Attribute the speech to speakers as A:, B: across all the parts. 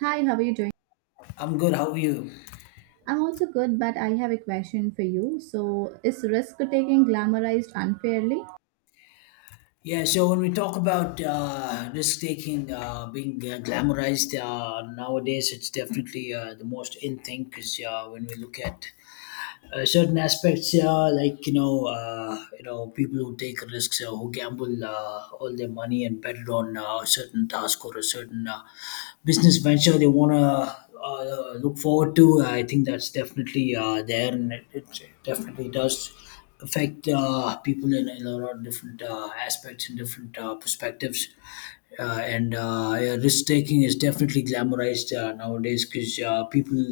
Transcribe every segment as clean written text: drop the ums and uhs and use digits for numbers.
A: Hi, how are you doing?
B: I'm good. How are you?
A: I'm also good, but I have a question for you. So, is risk taking glamorized unfairly?
B: Yeah. So when we talk about risk taking being glamorized nowadays, it's definitely the most in thing because when we look at certain aspects, yeah, like you know, people who take risks, who gamble all their money and bet it on a certain task or a certain business venture they want to look forward to. I think that's definitely there, and it definitely does affect people in a lot of different aspects and different perspectives and Yeah, risk taking is definitely glamorized nowadays because people,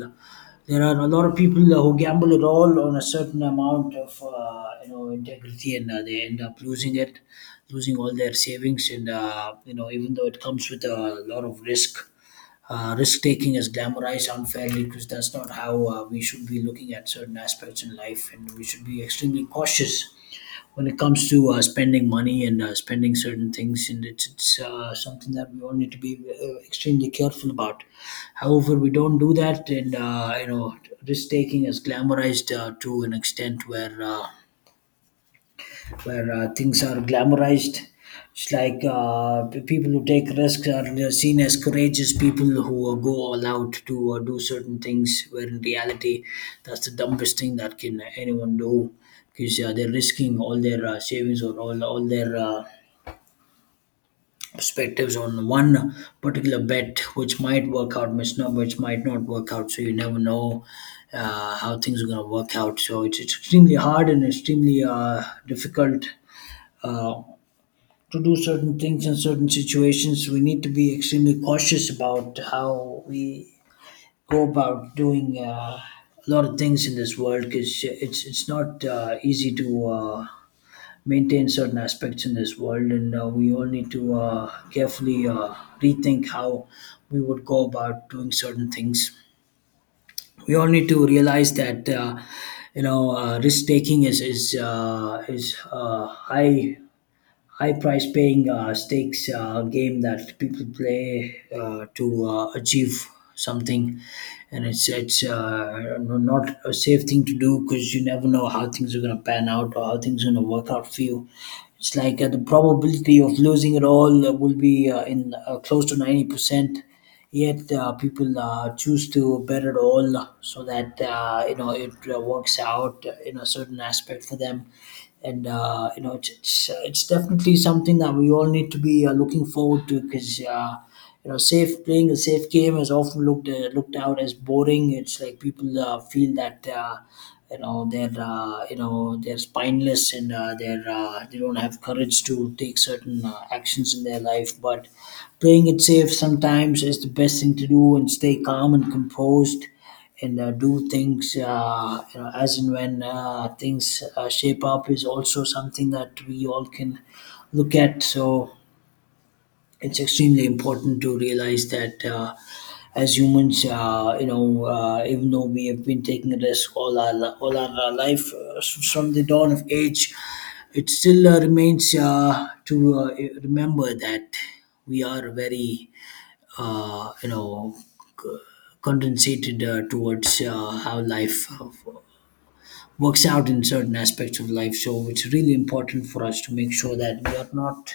B: there are a lot of people who gamble it all on a certain amount of integrity, and they end up losing it, losing all their savings, and even though it comes with a lot of risk, risk taking is glamorized unfairly because that's not how we should be looking at certain aspects in life, and we should be extremely cautious when it comes to spending money and spending certain things. And it's something that we all need to be extremely careful about. However, we don't do that, and risk taking is glamorized to an extent where things are glamorized. It's like, people who take risks are seen as courageous people who go all out to do certain things, where in reality, that's the dumbest thing that can anyone do because they're risking all their savings, or all their perspectives on one particular bet, which might work out, which might not work out. So you never know how things are going to work out. So it's extremely hard and extremely difficult. Uh, to do certain things in certain situations, we need to be extremely cautious about how we go about doing a lot of things in this world, because it's not easy to maintain certain aspects in this world, and we all need to carefully rethink how we would go about doing certain things. We all need to realize that risk taking is high, high price paying stakes game that people play to achieve something, and it's not a safe thing to do because you never know how things are going to pan out or how things are going to work out for you. It's like the probability of losing it all will be in close to 90%. Yet people choose to bet it all so that it works out in a certain aspect for them. And it's definitely something that we all need to be looking forward to, because safe playing a safe game is often looked out as boring. It's like people feel that they're they're spineless and they're they don't have courage to take certain actions in their life. But playing it safe sometimes is the best thing to do, and stay calm and composed and do things, as and when things shape up, is also something that we all can look at. So it's extremely important to realize that, as humans, even though we have been taking a risk all our life, from the dawn of age, it still remains to remember that we are very, uh, you know, condensated towards how life works out in certain aspects of life. So it's really important for us to make sure that we are not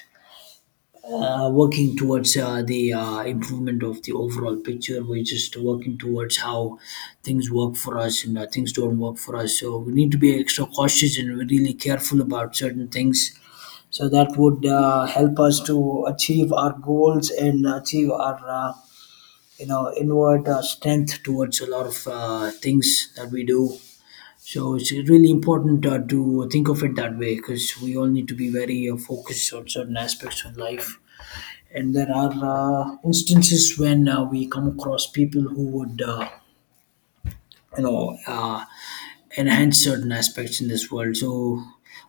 B: working towards the improvement of the overall picture. We're just working towards how things work for us and things don't work for us. So we need to be extra cautious and really careful about certain things. So that would help us to achieve our goals and achieve our inward strength towards a lot of things that we do. So it's really important to think of it that way, because we all need to be very focused on certain aspects of life. And there are instances when we come across people who would you know uh, enhance certain aspects in this world. So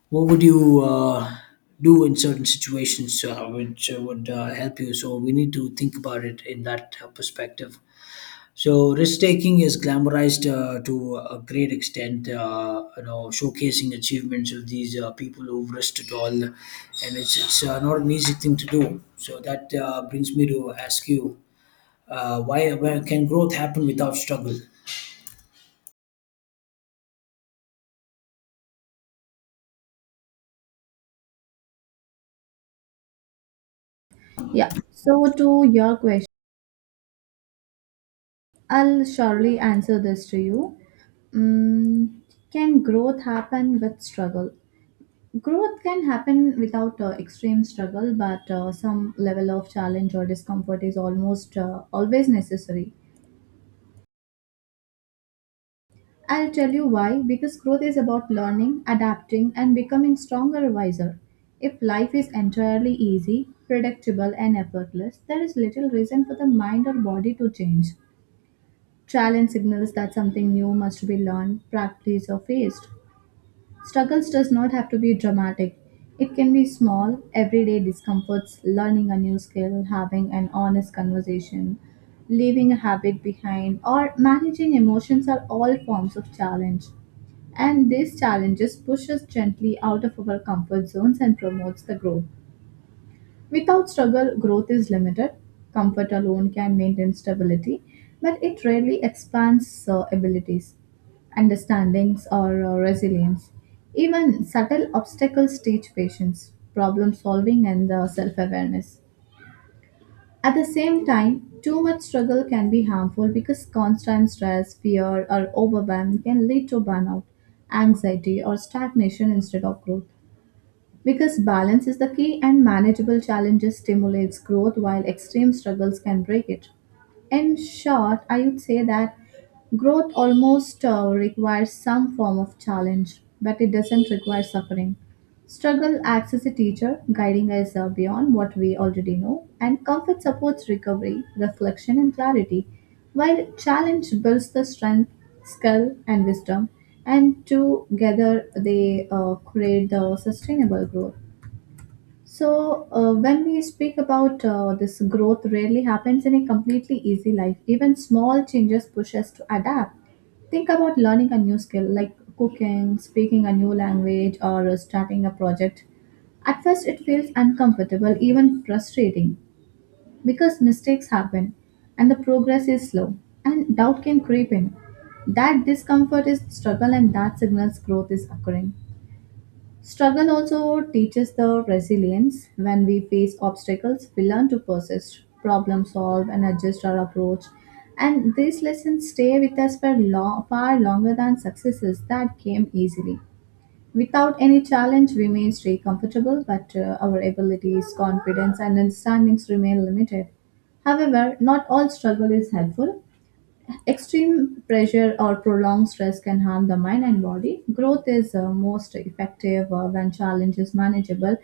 B: what would you do in certain situations which would help you? So we need to think about it in that perspective. So risk taking is glamorized to a great extent, showcasing achievements of these people who've risked it all, and it's not an easy thing to do. So that brings me to ask you, why can growth happen without struggle?
A: Yeah. So, to your question, I'll surely answer this to you. Mm, can growth happen with struggle? Growth can happen without extreme struggle, but some level of challenge or discomfort is almost always necessary. I'll tell you why because growth is about learning, adapting, and becoming stronger, wiser. If life is entirely easy, predictable, and effortless, there is little reason for the mind or body to change. Challenge signals that something new must be learned, practiced, or faced. Struggles does not have to be dramatic. It can be small, everyday discomforts, learning a new skill, having an honest conversation, leaving a habit behind, or managing emotions are all forms of challenge. And these challenges push us gently out of our comfort zones and promotes the growth. Without struggle, growth is limited. Comfort alone can maintain stability, but it rarely expands abilities, understandings, or resilience. Even subtle obstacles teach patience, problem solving, and self awareness. At the same time, too much struggle can be harmful because constant stress, fear, or overwhelm can lead to burnout, anxiety, or stagnation instead of growth. Because balance is the key and manageable challenges stimulates growth while extreme struggles can break it. In short, I would say that growth almost requires some form of challenge, but it doesn't require suffering. Struggle acts as a teacher, guiding us beyond what we already know, and comfort supports recovery, reflection, and clarity, while challenge builds the strength, skill, and wisdom, and together they create the sustainable growth. So, when we speak about this growth, rarely happens in a completely easy life. Even small changes push us to adapt. Think about learning a new skill like cooking, speaking a new language, or starting a project. At first, it feels uncomfortable, even frustrating, because mistakes happen and the progress is slow, and doubt can creep in. That discomfort is struggle, and that signals growth is occurring. Struggle also teaches the resilience. When we face obstacles, we learn to persist, problem solve, and adjust our approach. And these lessons stay with us for long, far longer than successes that came easily. Without any challenge, we may stay comfortable, but our abilities, confidence, and understandings remain limited. However, not all struggle is helpful. Extreme pressure or prolonged stress can harm the mind and body. Growth is most effective when challenge is manageable,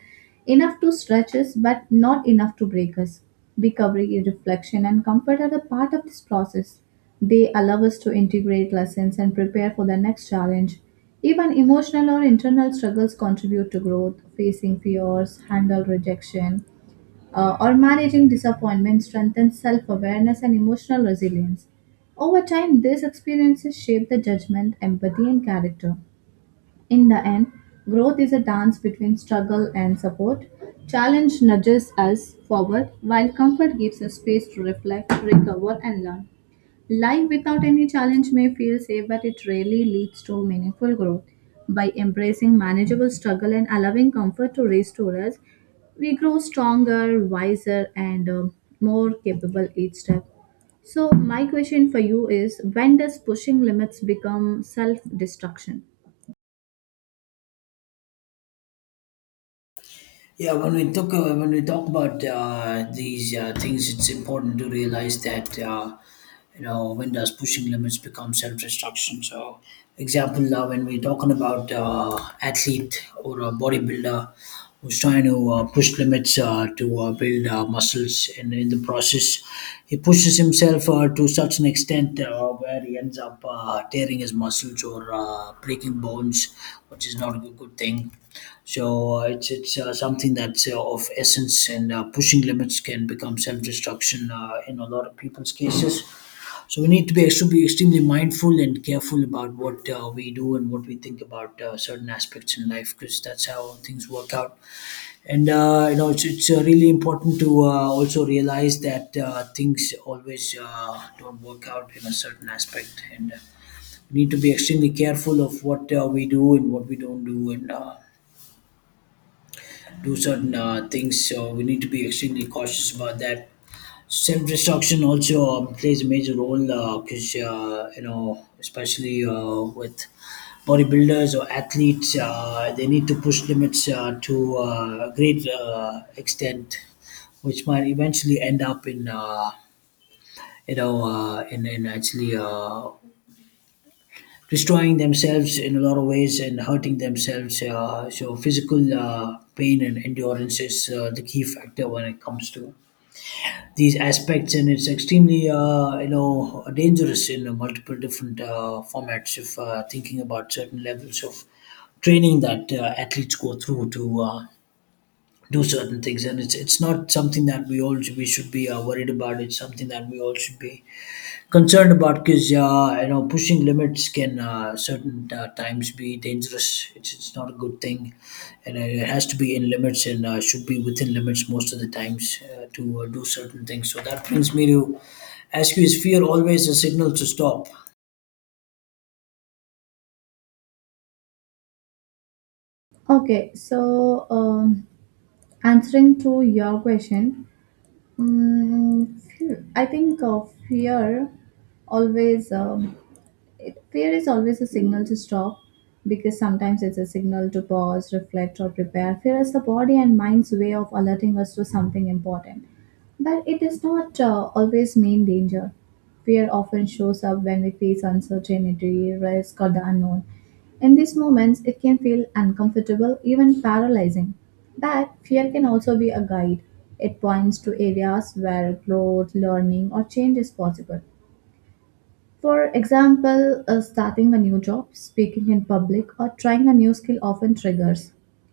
A: enough to stretch us but not enough to break us. Recovery, reflection, and comfort are the part of this process. They allow us to integrate lessons and prepare for the next challenge. Even emotional or internal struggles contribute to growth, facing fears, handle rejection, or managing disappointment strengthens self awareness and emotional resilience. Over time, these experiences shape the judgment, empathy, and character. In the end, growth is a dance between struggle and support. Challenge nudges us forward, while comfort gives us space to reflect, recover, and learn. Life without any challenge may feel safe, but it rarely leads to meaningful growth. By embracing manageable struggle and allowing comfort to restore us, we grow stronger, wiser, and more capable each step. So, my question for you is when does pushing limits become self destruction?
B: Yeah, when we talk about these things, it's important to realize that when does pushing limits become self-destruction. So, example, when we're talking about athlete or a bodybuilder who's trying to push limits to build muscles, others, and in the process, he pushes himself to such an extent where he ends up tearing his muscles or breaking bones, which is not a good thing. So it's something that's of essence, and pushing limits can become self-destruction in a lot of people's cases. So we need to be should be extremely mindful and careful about what we do and what we think about certain aspects in life, because that's how things work out. And it's really important to also realize that things always don't work out in a certain aspect. And we need to be extremely careful of what we do and what we don't do, and do certain things. So we need to be extremely cautious about that. Self destruction also plays a major role because especially with bodybuilders or athletes, they need to push limits to a great extent, which might eventually end up in in actually destroying themselves in a lot of ways and hurting themselves. So physical pain and endurance is the key factor when it comes to these aspects. And it's extremely dangerous in multiple different formats if thinking about certain levels of training that athletes go through to do certain things. And it's not something that we all we should be worried about. It's something that we all should be concerned about, because pushing limits can certain times be dangerous. It's not a good thing, and it has to be in limits, and should be within limits most of the times to do certain things. So that brings me to ask you: is fear always a signal to stop?
A: Okay, so answering to your question, Mm, fear- I think fear always it, fear is always a signal to stop because sometimes it's a signal to pause, reflect, or prepare. Fear is the body and mind's way of alerting us to something important, but it does not always mean danger. Fear often shows up when we face uncertainty, risk, or the unknown. In these moments, it can feel uncomfortable, even paralyzing. But fear can also be a guide. It points to areas where growth, learning, or change is possible. For example, starting a new job, speaking in public, or trying a new skill often triggers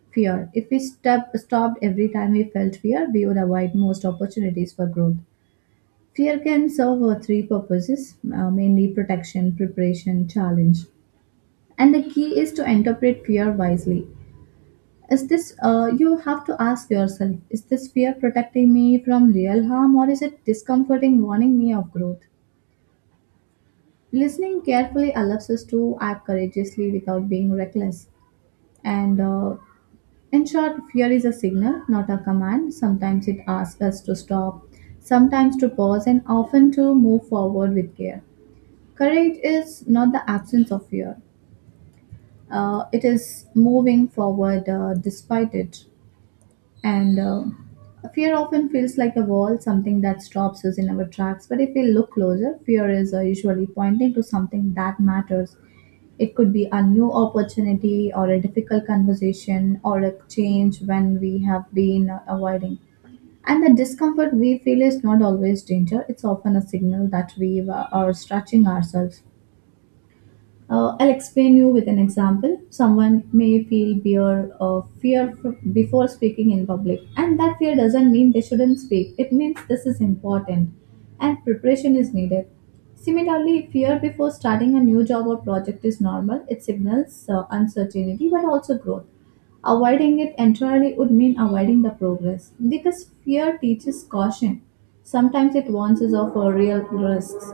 A: fear. If we step, Stopped every time we felt fear, we would avoid most opportunities for growth. Fear can serve three purposes mainly protection, preparation, challenge. And the key is to interpret fear wisely. You have to ask yourself, is this fear protecting me from real harm or is it discomforting warning me of growth? Listening carefully allows us to act courageously without being reckless. And In short, fear is a signal, not a command. Sometimes it asks us to stop, sometimes to pause, and often to move forward with care. Courage is not the absence of fear, it is moving forward despite it. And Fear often feels like a wall, something that stops us in our tracks. But if we look closer, fear is usually pointing to something that matters. It could be a new opportunity or a difficult conversation or a change when we have been avoiding. And the discomfort we feel is not always danger, it's often a signal that we are stretching ourselves. I'll explain you with an example. Someone may feel before speaking in public, and that fear doesn't mean they shouldn't speak. It means this is important, and preparation is needed. Similarly, fear before starting a new job or project is normal. It signals uncertainty but also growth. Avoiding it entirely would mean avoiding the progress because fear teaches caution. Sometimes it warns us of our real risks.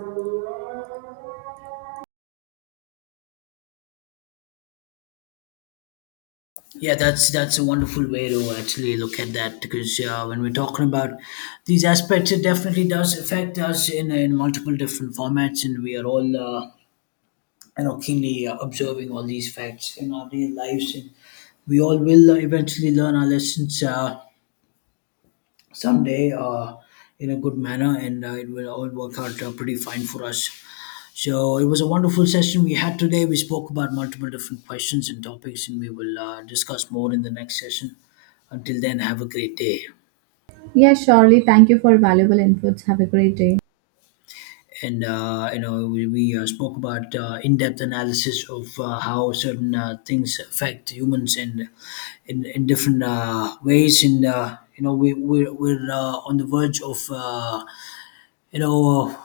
B: Yeah, that's a wonderful way to actually look at that, because when we're talking about these aspects, it definitely does affect us in multiple different formats, and we are all, keenly observing all these facts in our real lives. And we all will eventually learn our lessons someday in a good manner, and it will all work out pretty fine for us. So it was a wonderful session we had today. We spoke about multiple different questions and topics, and we will discuss more in the next session. Until then, have a great day.
A: Yes, surely. Thank you for valuable inputs. Have a great day.
B: And we spoke about in-depth analysis of how certain things affect humans in different ways. And we're on the verge of you know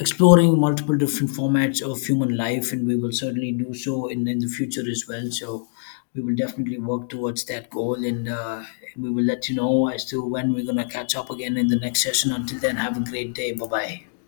B: exploring multiple different formats of human life, and we will certainly do so in the future as well. So we will definitely work towards that goal, and we will let you know as to when we're going to catch up again in the next session. Until then, have a great day. Bye bye.